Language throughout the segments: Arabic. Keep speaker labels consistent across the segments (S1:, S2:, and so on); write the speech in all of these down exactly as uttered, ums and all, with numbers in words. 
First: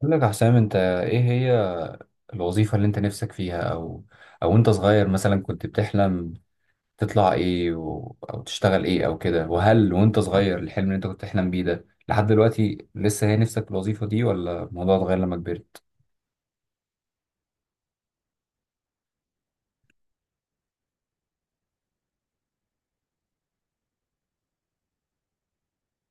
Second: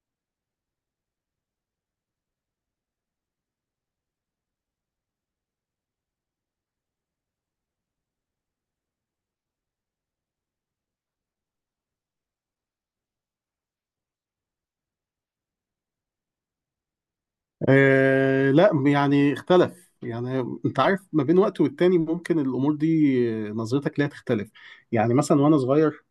S1: بقول لك يا حسام، انت ايه هي الوظيفة اللي انت نفسك فيها؟ او او انت صغير مثلا كنت بتحلم تطلع ايه و... او تشتغل ايه او كده، وهل وانت صغير الحلم اللي انت كنت بتحلم بيه ده لحد دلوقتي لسه هي نفسك في الوظيفة دي، ولا الموضوع اتغير لما كبرت؟
S2: آه، لا، يعني اختلف. يعني انت عارف ما بين وقت والتاني ممكن الامور دي آه، نظرتك ليها تختلف. يعني مثلا وانا صغير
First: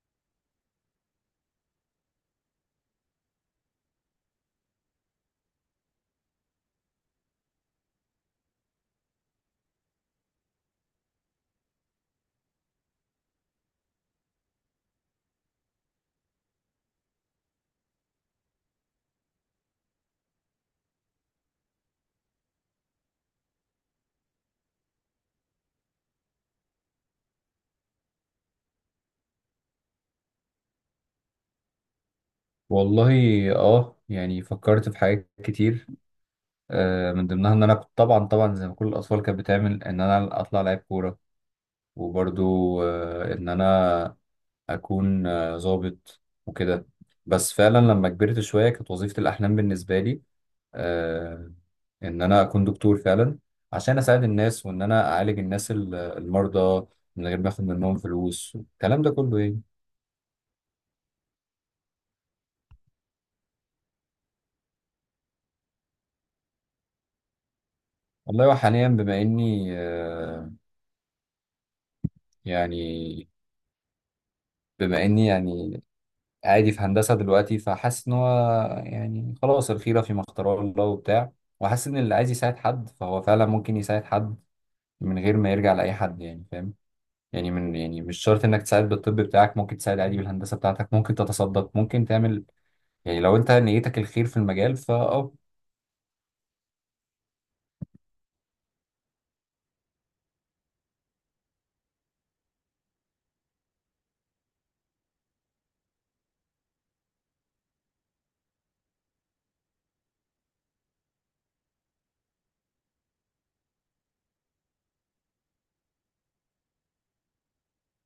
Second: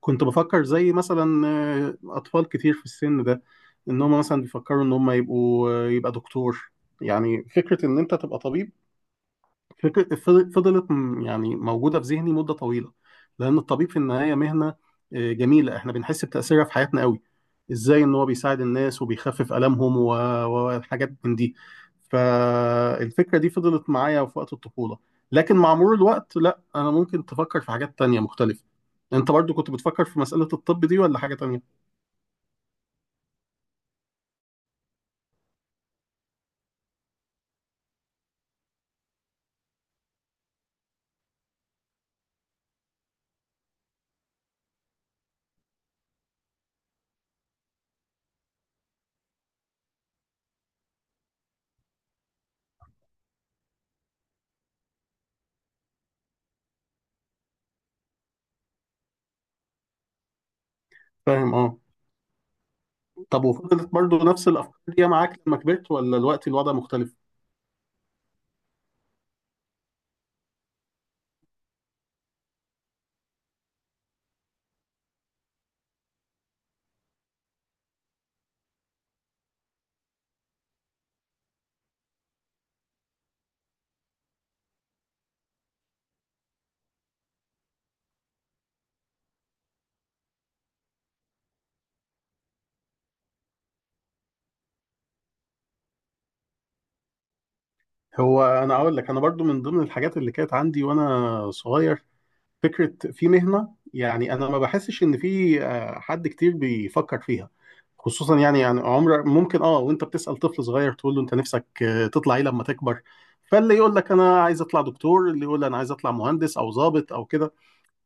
S2: كنت بفكر زي مثلا آه، اطفال كتير في السن ده، ان هم مثلا بيفكروا ان هم يبقوا آه، يبقى دكتور. يعني فكرة ان انت تبقى طبيب، فكرة فضل- فضلت م- يعني موجودة في ذهني مدة طويلة. لأن الطبيب في النهاية مهنة آه، جميلة، إحنا بنحس بتأثيرها في حياتنا قوي. إزاي إن هو بيساعد الناس وبيخفف آلامهم و- وحاجات من دي. فالفكرة دي فضلت معايا في وقت الطفولة، لكن مع مرور الوقت لا، أنا ممكن تفكر في حاجات تانية مختلفة. أنت برضو كنت بتفكر في مسألة الطب دي ولا حاجة تانية؟
S1: والله اه يعني فكرت في حاجات كتير. آه من ضمنها ان انا كنت، طبعا طبعا زي ما كل الاطفال كانت بتعمل، ان انا اطلع لعيب كورة. وبرضو آه ان انا اكون آه، ظابط وكده. بس فعلا لما كبرت شويه كانت وظيفه الاحلام بالنسبه لي آه، ان انا اكون دكتور فعلا، عشان اساعد الناس وان انا اعالج الناس ال- المرضى من غير ما اخد منهم فلوس، الكلام ده كله. ايه
S2: فاهم، أه. طب وفضلت برضو نفس الأفكار دي معاك لما كبرت ولا الوقت الوضع مختلف؟
S1: والله، وحاليا بما اني آه، يعني بما اني يعني عادي في هندسه دلوقتي، فحاسس ان هو يعني خلاص الخيره فيما اختاره الله وبتاع. وحاسس ان اللي عايز يساعد حد فهو فعلا ممكن يساعد حد من غير ما يرجع لاي حد، يعني فاهم. يعني من يعني مش شرط انك تساعد بالطب بتاعك، ممكن تساعد عادي بالهندسه بتاعتك، ممكن تتصدق، ممكن تعمل، يعني لو انت نيتك الخير في المجال فاه
S2: هو انا اقول لك انا برضو من ضمن الحاجات اللي كانت عندي وانا صغير، فكره في مهنه، يعني انا ما بحسش ان في آه، حد كتير بيفكر فيها. خصوصا يعني يعني عمر ممكن اه وانت بتسال طفل صغير تقول له انت نفسك آه، تطلع ايه لما تكبر، فاللي يقول لك انا عايز اطلع دكتور، اللي يقول انا عايز اطلع مهندس او ضابط او كده.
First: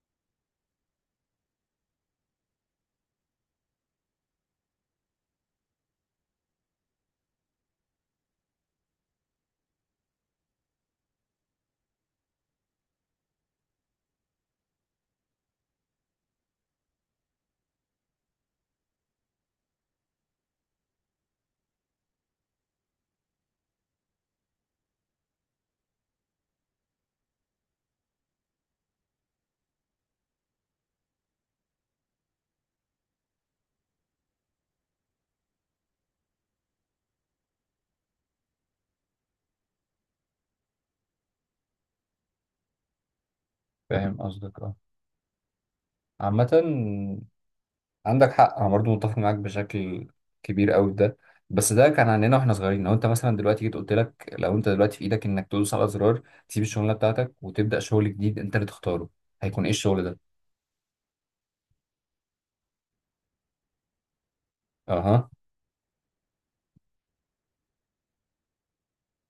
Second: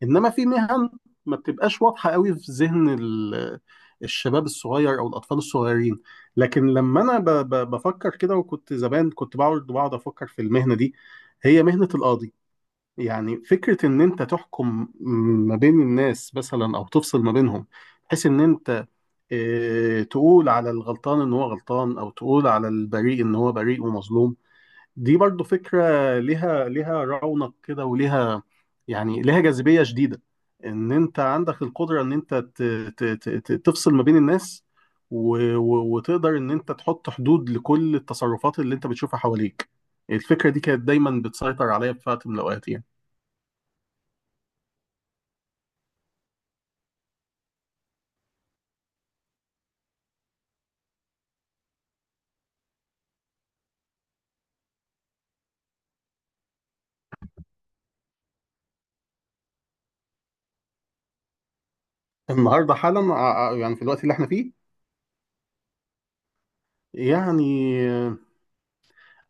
S2: انما في مهن ما بتبقاش واضحه قوي في ذهن ال- الشباب الصغير او الاطفال الصغيرين. لكن لما انا ب- ب- بفكر كده وكنت زمان، كنت بقعد بقعد افكر في المهنه دي، هي مهنه القاضي. يعني فكره ان انت تحكم ما بين الناس مثلا او تفصل ما بينهم، بحيث ان انت آه، تقول على الغلطان ان هو غلطان او تقول على البريء ان هو بريء ومظلوم. دي برضو فكرة ليها ليها رونق كده وليها، يعني ليها جاذبية شديدة. ان انت عندك القدرة ان انت ت- ت- ت- ت- تفصل ما بين الناس، و- و- وتقدر ان انت تحط حدود لكل التصرفات اللي انت بتشوفها حواليك. الفكرة دي كانت دايما بتسيطر عليا في وقت من الاوقات يعني.
S1: فاهم قصدك، اه عامه. عندك حق، انا برضو متفق معاك بشكل كبير قوي في ده. بس ده كان عندنا واحنا صغيرين. لو انت مثلا دلوقتي جيت قلت لك، لو انت دلوقتي في ايدك انك تدوس على زرار تسيب الشغلانه بتاعتك وتبدا شغل جديد انت اللي تختاره، هيكون ايه الشغل ده؟
S2: النهاردة حالا ع- ع- يعني في الوقت اللي احنا فيه،
S1: اها.
S2: يعني آه،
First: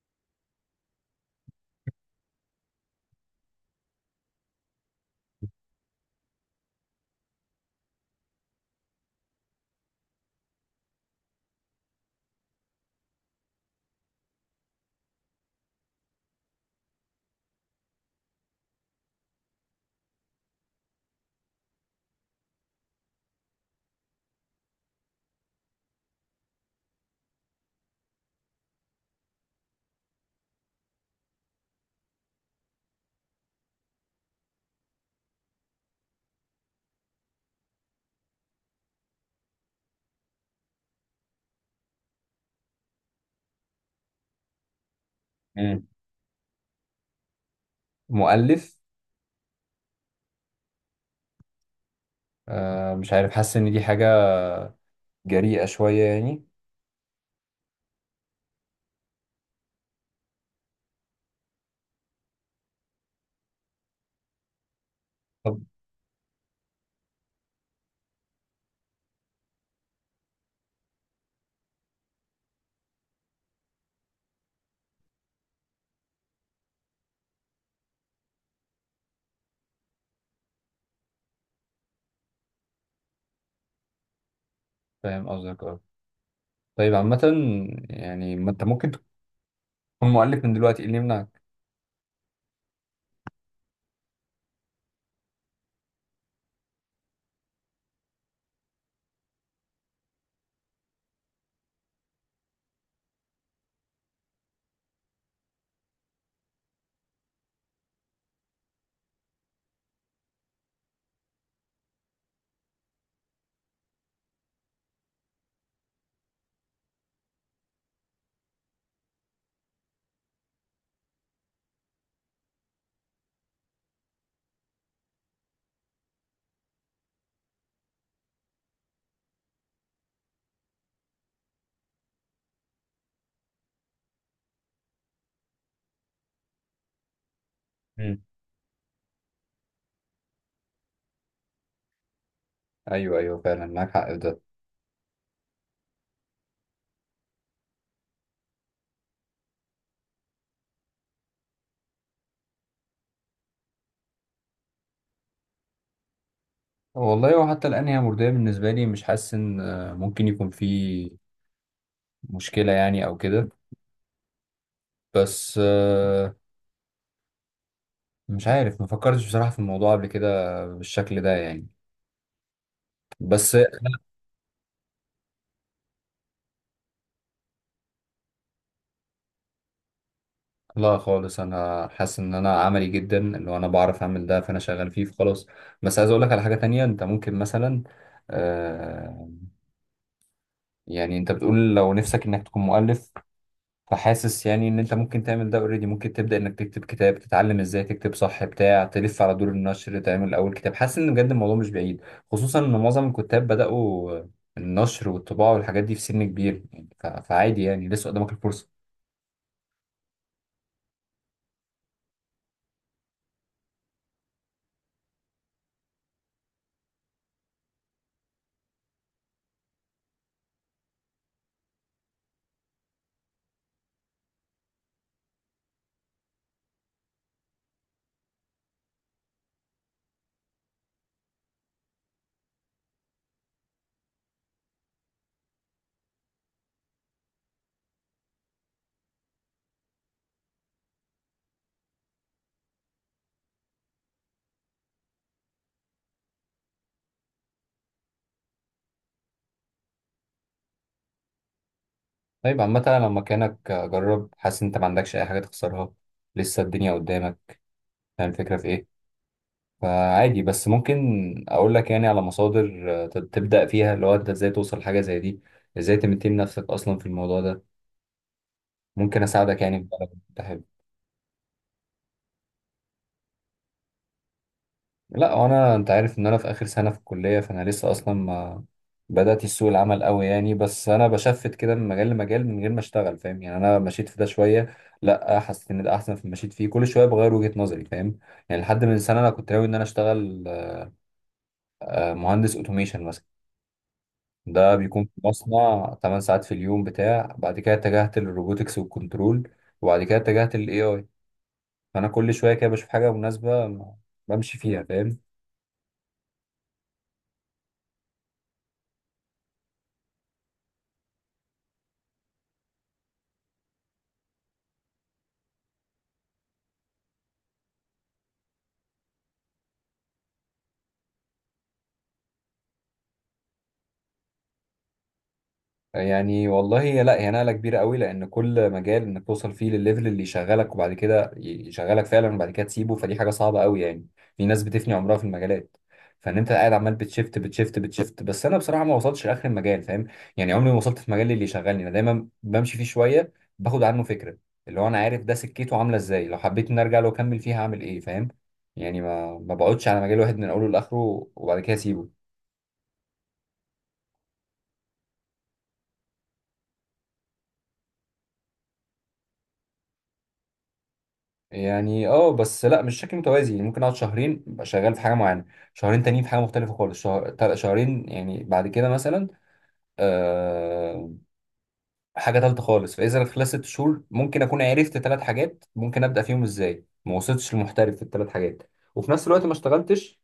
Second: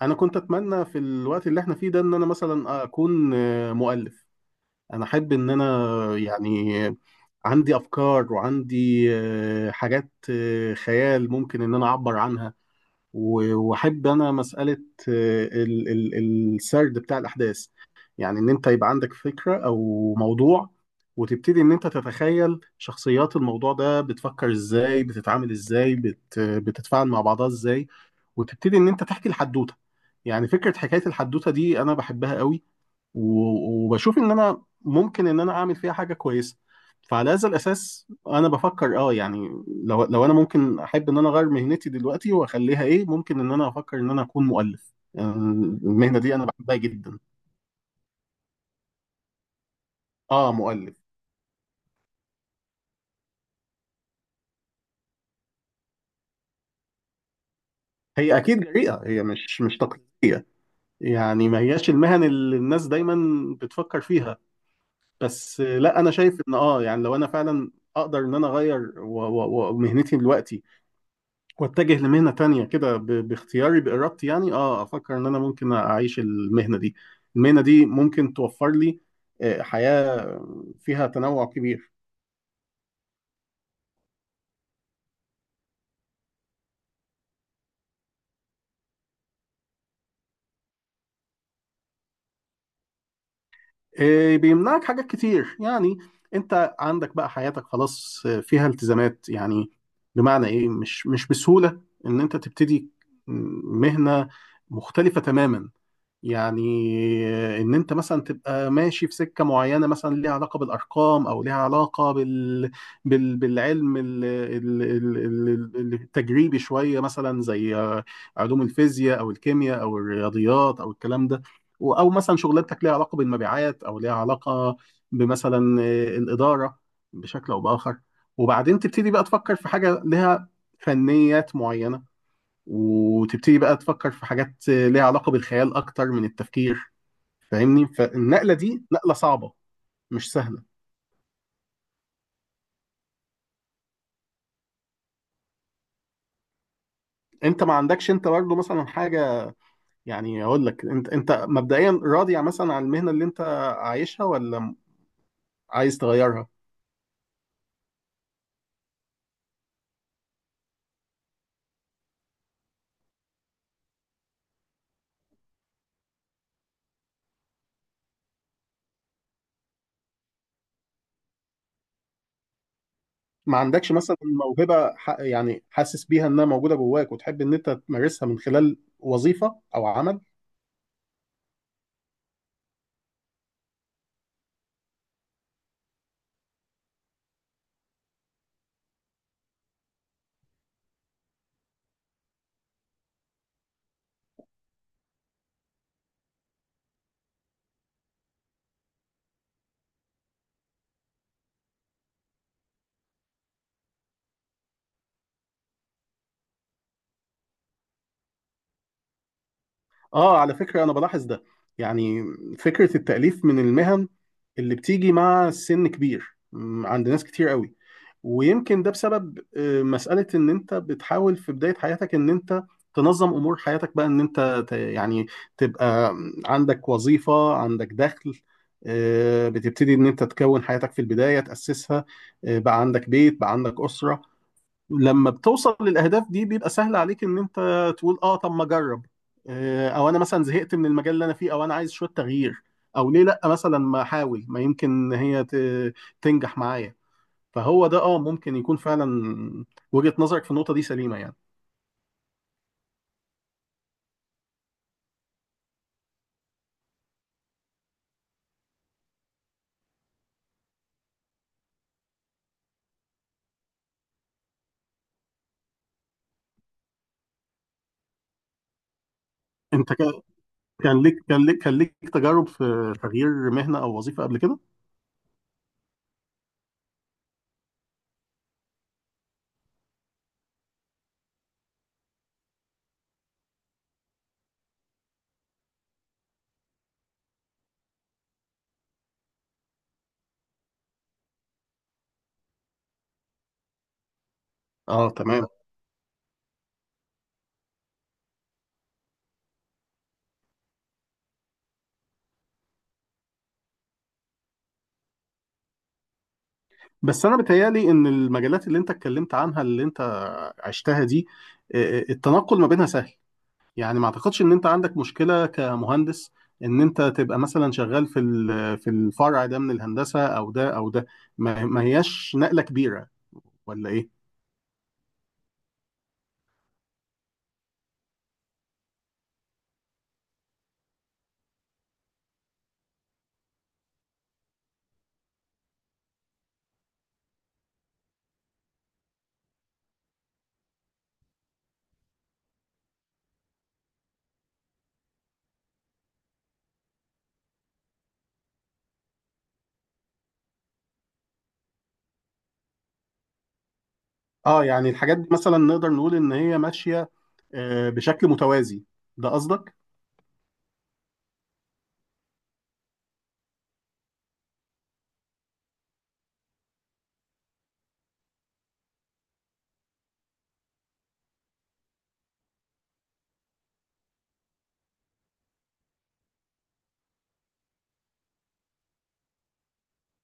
S2: انا كنت اتمنى في الوقت اللي احنا فيه ده ان انا مثلا اكون آه، مؤلف. انا احب ان انا، يعني، عندي افكار وعندي آه، حاجات، آه، خيال ممكن ان انا اعبر عنها. و- واحب انا مساله آه، ال- ال- السرد بتاع الاحداث. يعني ان انت يبقى عندك فكره او موضوع، وتبتدي ان انت تتخيل شخصيات الموضوع ده بتفكر ازاي، بتتعامل ازاي، بت بتتفاعل مع بعضها ازاي، وتبتدي ان انت تحكي الحدوته. يعني فكره حكايه الحدوته دي انا بحبها قوي، و- وبشوف ان انا ممكن ان انا اعمل فيها حاجه كويسه. فعلى هذا الاساس انا بفكر اه يعني، لو لو انا ممكن احب ان انا اغير مهنتي دلوقتي واخليها ايه، ممكن ان انا افكر ان انا اكون مؤلف يعني.
S1: مم.
S2: المهنه دي انا بحبها جدا.
S1: مؤلف.
S2: اه، مؤلف.
S1: آه مش عارف، حاسس ان دي حاجه جريئه شويه يعني.
S2: هي اكيد جريئه، هي مش مش تقليديه. يعني ما هياش المهن اللي الناس دايما بتفكر فيها.
S1: طب
S2: بس لا، انا شايف ان اه يعني لو انا فعلا اقدر ان انا اغير و- و- ومهنتي دلوقتي واتجه لمهنة تانية كده ب- باختياري بإرادتي، يعني اه افكر ان انا ممكن اعيش المهنة دي. المهنة دي ممكن توفر لي آه، حياة فيها تنوع كبير.
S1: فاهم قصدك، اه طيب. عامة يعني ما انت ممكن تكون مؤلف من دلوقتي، ايه اللي يمنعك؟
S2: آه، بيمنعك حاجات كتير يعني. انت عندك بقى حياتك خلاص آه، فيها التزامات. يعني بمعنى ايه؟ مش مش بسهولة ان انت تبتدي مهنة مختلفة تماما. يعني ان انت مثلا تبقى ماشي في سكه معينه مثلا ليها علاقه بالارقام او ليها علاقه بال... بال... بالعلم ال... ال... ال... ال- التجريبي شويه مثلا زي علوم الفيزياء او الكيمياء او الرياضيات او الكلام ده. و- او مثلا شغلانتك ليها علاقه بالمبيعات او ليها علاقه بمثلا الاداره بشكل او باخر، وبعدين تبتدي بقى تفكر في حاجه لها فنيات معينه، وتبتدي بقى تفكر في حاجات ليها علاقة بالخيال أكتر من التفكير. فاهمني؟
S1: مم.
S2: فالنقلة دي نقلة صعبة، مش سهلة.
S1: ايوه ايوه، فعلا معاك حق في ده.
S2: انت ما عندكش انت برضه مثلا حاجة، يعني اقول لك انت انت مبدئيا راضي مثلا عن المهنة اللي انت عايشها ولا عايز تغيرها؟
S1: والله، وحتى الان هي مرضية بالنسبة لي، مش حاسس ان آه، ممكن يكون في مشكلة يعني او كده. بس آه، مش عارف، ما فكرتش بصراحة في الموضوع قبل كده بالشكل ده يعني. بس
S2: ما عندكش مثلا موهبة ح- يعني حاسس بيها انها موجودة جواك وتحب ان انت تمارسها من خلال وظيفة او عمل؟
S1: لا خالص، انا حاسس ان انا عملي جدا، اللي انا بعرف اعمل ده فانا شغال فيه فخلاص. بس عايز اقول لك على حاجة تانية. انت ممكن مثلا آه، يعني انت بتقول لو نفسك انك تكون مؤلف، فحاسس يعني ان انت ممكن تعمل ده اوريدي. ممكن تبدا انك تكتب كتاب، تتعلم ازاي تكتب صح بتاع تلف على دور النشر، تعمل اول كتاب. حاسس ان بجد الموضوع مش بعيد، خصوصا ان معظم الكتاب بداوا النشر والطباعه والحاجات دي في سن كبير يعني. ف- فعادي يعني، لسه قدامك الفرصه.
S2: اه، على فكرة انا بلاحظ ده، يعني فكرة التأليف من المهن اللي بتيجي مع سن كبير م، عند ناس كتير قوي. ويمكن ده بسبب آه، مسألة ان انت بتحاول في بداية حياتك ان انت تنظم امور حياتك بقى، ان انت ت- يعني تبقى عندك وظيفة، عندك دخل، آه، بتبتدي ان انت تكون حياتك في البداية، تأسسها، آه، بقى عندك بيت، بقى عندك أسرة. لما بتوصل للاهداف دي بيبقى سهل عليك ان انت تقول اه طب ما اجرب، آه، او انا مثلا زهقت من المجال اللي انا فيه، او انا عايز شويه تغيير، او ليه لا مثلا ما احاول، ما يمكن هي ت- تنجح معايا. فهو ده اه ممكن يكون فعلا وجهة نظرك في النقطه دي سليمه يعني.
S1: طيب عامه، أنا لو مكانك جرب. حاسس ان انت ما عندكش اي حاجه تخسرها، لسه الدنيا قدامك. فاهم الفكره في ايه؟ فعادي. بس ممكن اقول لك يعني على مصادر آه، تبدا فيها، اللي هو انت ازاي توصل لحاجه زي دي، ازاي تمتين نفسك اصلا في الموضوع ده. ممكن اساعدك يعني
S2: انت
S1: بقى لو
S2: كا-
S1: انت حابب.
S2: كان ليك كان ليك كان ليك تجارب في تغيير مهنه او وظيفه قبل كده؟
S1: لا، هو انا، انت عارف ان انا في اخر سنه في الكليه، فانا لسه اصلا ما بدات سوق العمل قوي يعني. بس انا بشفت كده من مجال لمجال من غير ما اشتغل، فاهم يعني. انا مشيت في ده شويه، لا حسيت ان ده احسن في، مشيت فيه كل شويه بغير وجهه نظري، فاهم؟ يعني لحد من سنه انا كنت ناوي ان انا اشتغل آه، مهندس اوتوميشن مثلا، ده بيكون
S2: اه،
S1: في
S2: تمام.
S1: مصنع 8 ساعات في اليوم بتاع بعد كده اتجهت للروبوتكس والكنترول، وبعد كده اتجهت للاي اي. فانا كل شويه كده بشوف حاجه مناسبه بمشي فيها، فاهم؟
S2: بس انا بتهيالي ان المجالات اللي انت اتكلمت عنها اللي انت عشتها دي، آه، آه، التنقل ما بينها سهل. يعني ما اعتقدش ان انت عندك مشكلة كمهندس ان انت تبقى مثلا شغال في ال- في الفرع ده من الهندسة او ده او ده، ما ما هياش نقلة كبيرة، ولا ايه؟
S1: يعني والله، هي لا، هي نقلة كبيرة قوي، لأن كل مجال إنك توصل فيه للليفل اللي يشغلك وبعد كده يشغلك فعلا وبعد كده تسيبه، فدي حاجة صعبة قوي يعني. في ناس بتفني عمرها في المجالات، فإن أنت قاعد عمال بتشفت بتشفت بتشفت. بس أنا بصراحة ما وصلتش لآخر المجال، فاهم؟ يعني عمري ما وصلت في مجال اللي يشغلني. أنا دايما بمشي فيه شوية، باخد عنه فكرة، اللي هو أنا عارف ده سكته عاملة إزاي، لو حبيت إني أرجع له أكمل فيها هعمل إيه، فاهم؟ يعني ما ما بقعدش على مجال واحد من أوله لآخره وبعد كده أسيبه.
S2: اه يعني الحاجات دي مثلا نقدر نقول ان هي ماشية آه، بشكل متوازي، ده قصدك؟
S1: يعني اه بس لا مش شكل متوازي. يعني ممكن اقعد شهرين ابقى شغال في حاجه معينه، شهرين تانيين في حاجه مختلفه خالص. شهر... تل- شهرين يعني بعد كده مثلا آه... حاجه تالته خالص. فاذا خلال ست شهور ممكن اكون عرفت ثلاث حاجات، ممكن ابدا فيهم ازاي، ما وصلتش لمحترف في الثلاث حاجات، وفي نفس الوقت ما اشتغلتش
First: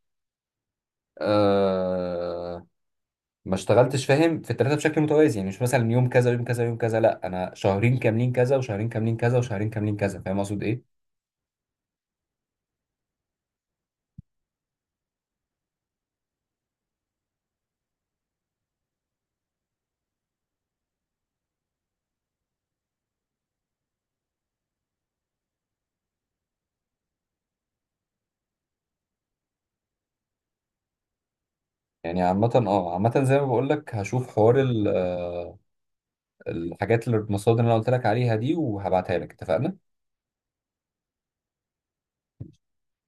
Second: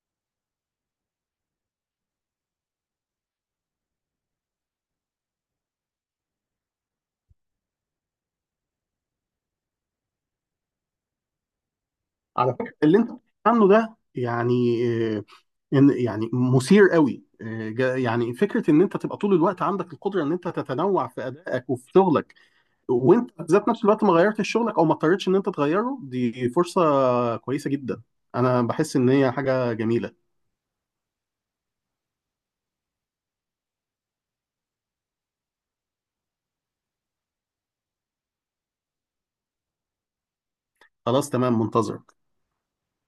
S1: آه... ما اشتغلتش، فاهم، في الثلاثه بشكل متوازي. يعني مش مثلا يوم كذا يوم كذا يوم كذا، لا انا شهرين كاملين كذا وشهرين كاملين كذا وشهرين كاملين كذا، فاهم اقصد ايه؟
S2: على فكرة اللي انت بتتكلم عنه ده، يعني آه، ان يعني مثير قوي. آه، جا- يعني فكرة ان انت تبقى طول الوقت عندك القدرة ان انت تتنوع في ادائك وفي شغلك، وانت ذات نفس الوقت ما غيرتش شغلك او ما اضطرتش ان انت تغيره، دي فرصة كويسة جدا. انا بحس ان هي حاجة جميلة.
S1: يعني عامة، اه عامة زي ما بقول لك، هشوف حوار ال- آه، الحاجات اللي المصادر اللي انا قلت لك عليها دي، وهبعتها لك. اتفقنا.
S2: خلاص، تمام، منتظرك.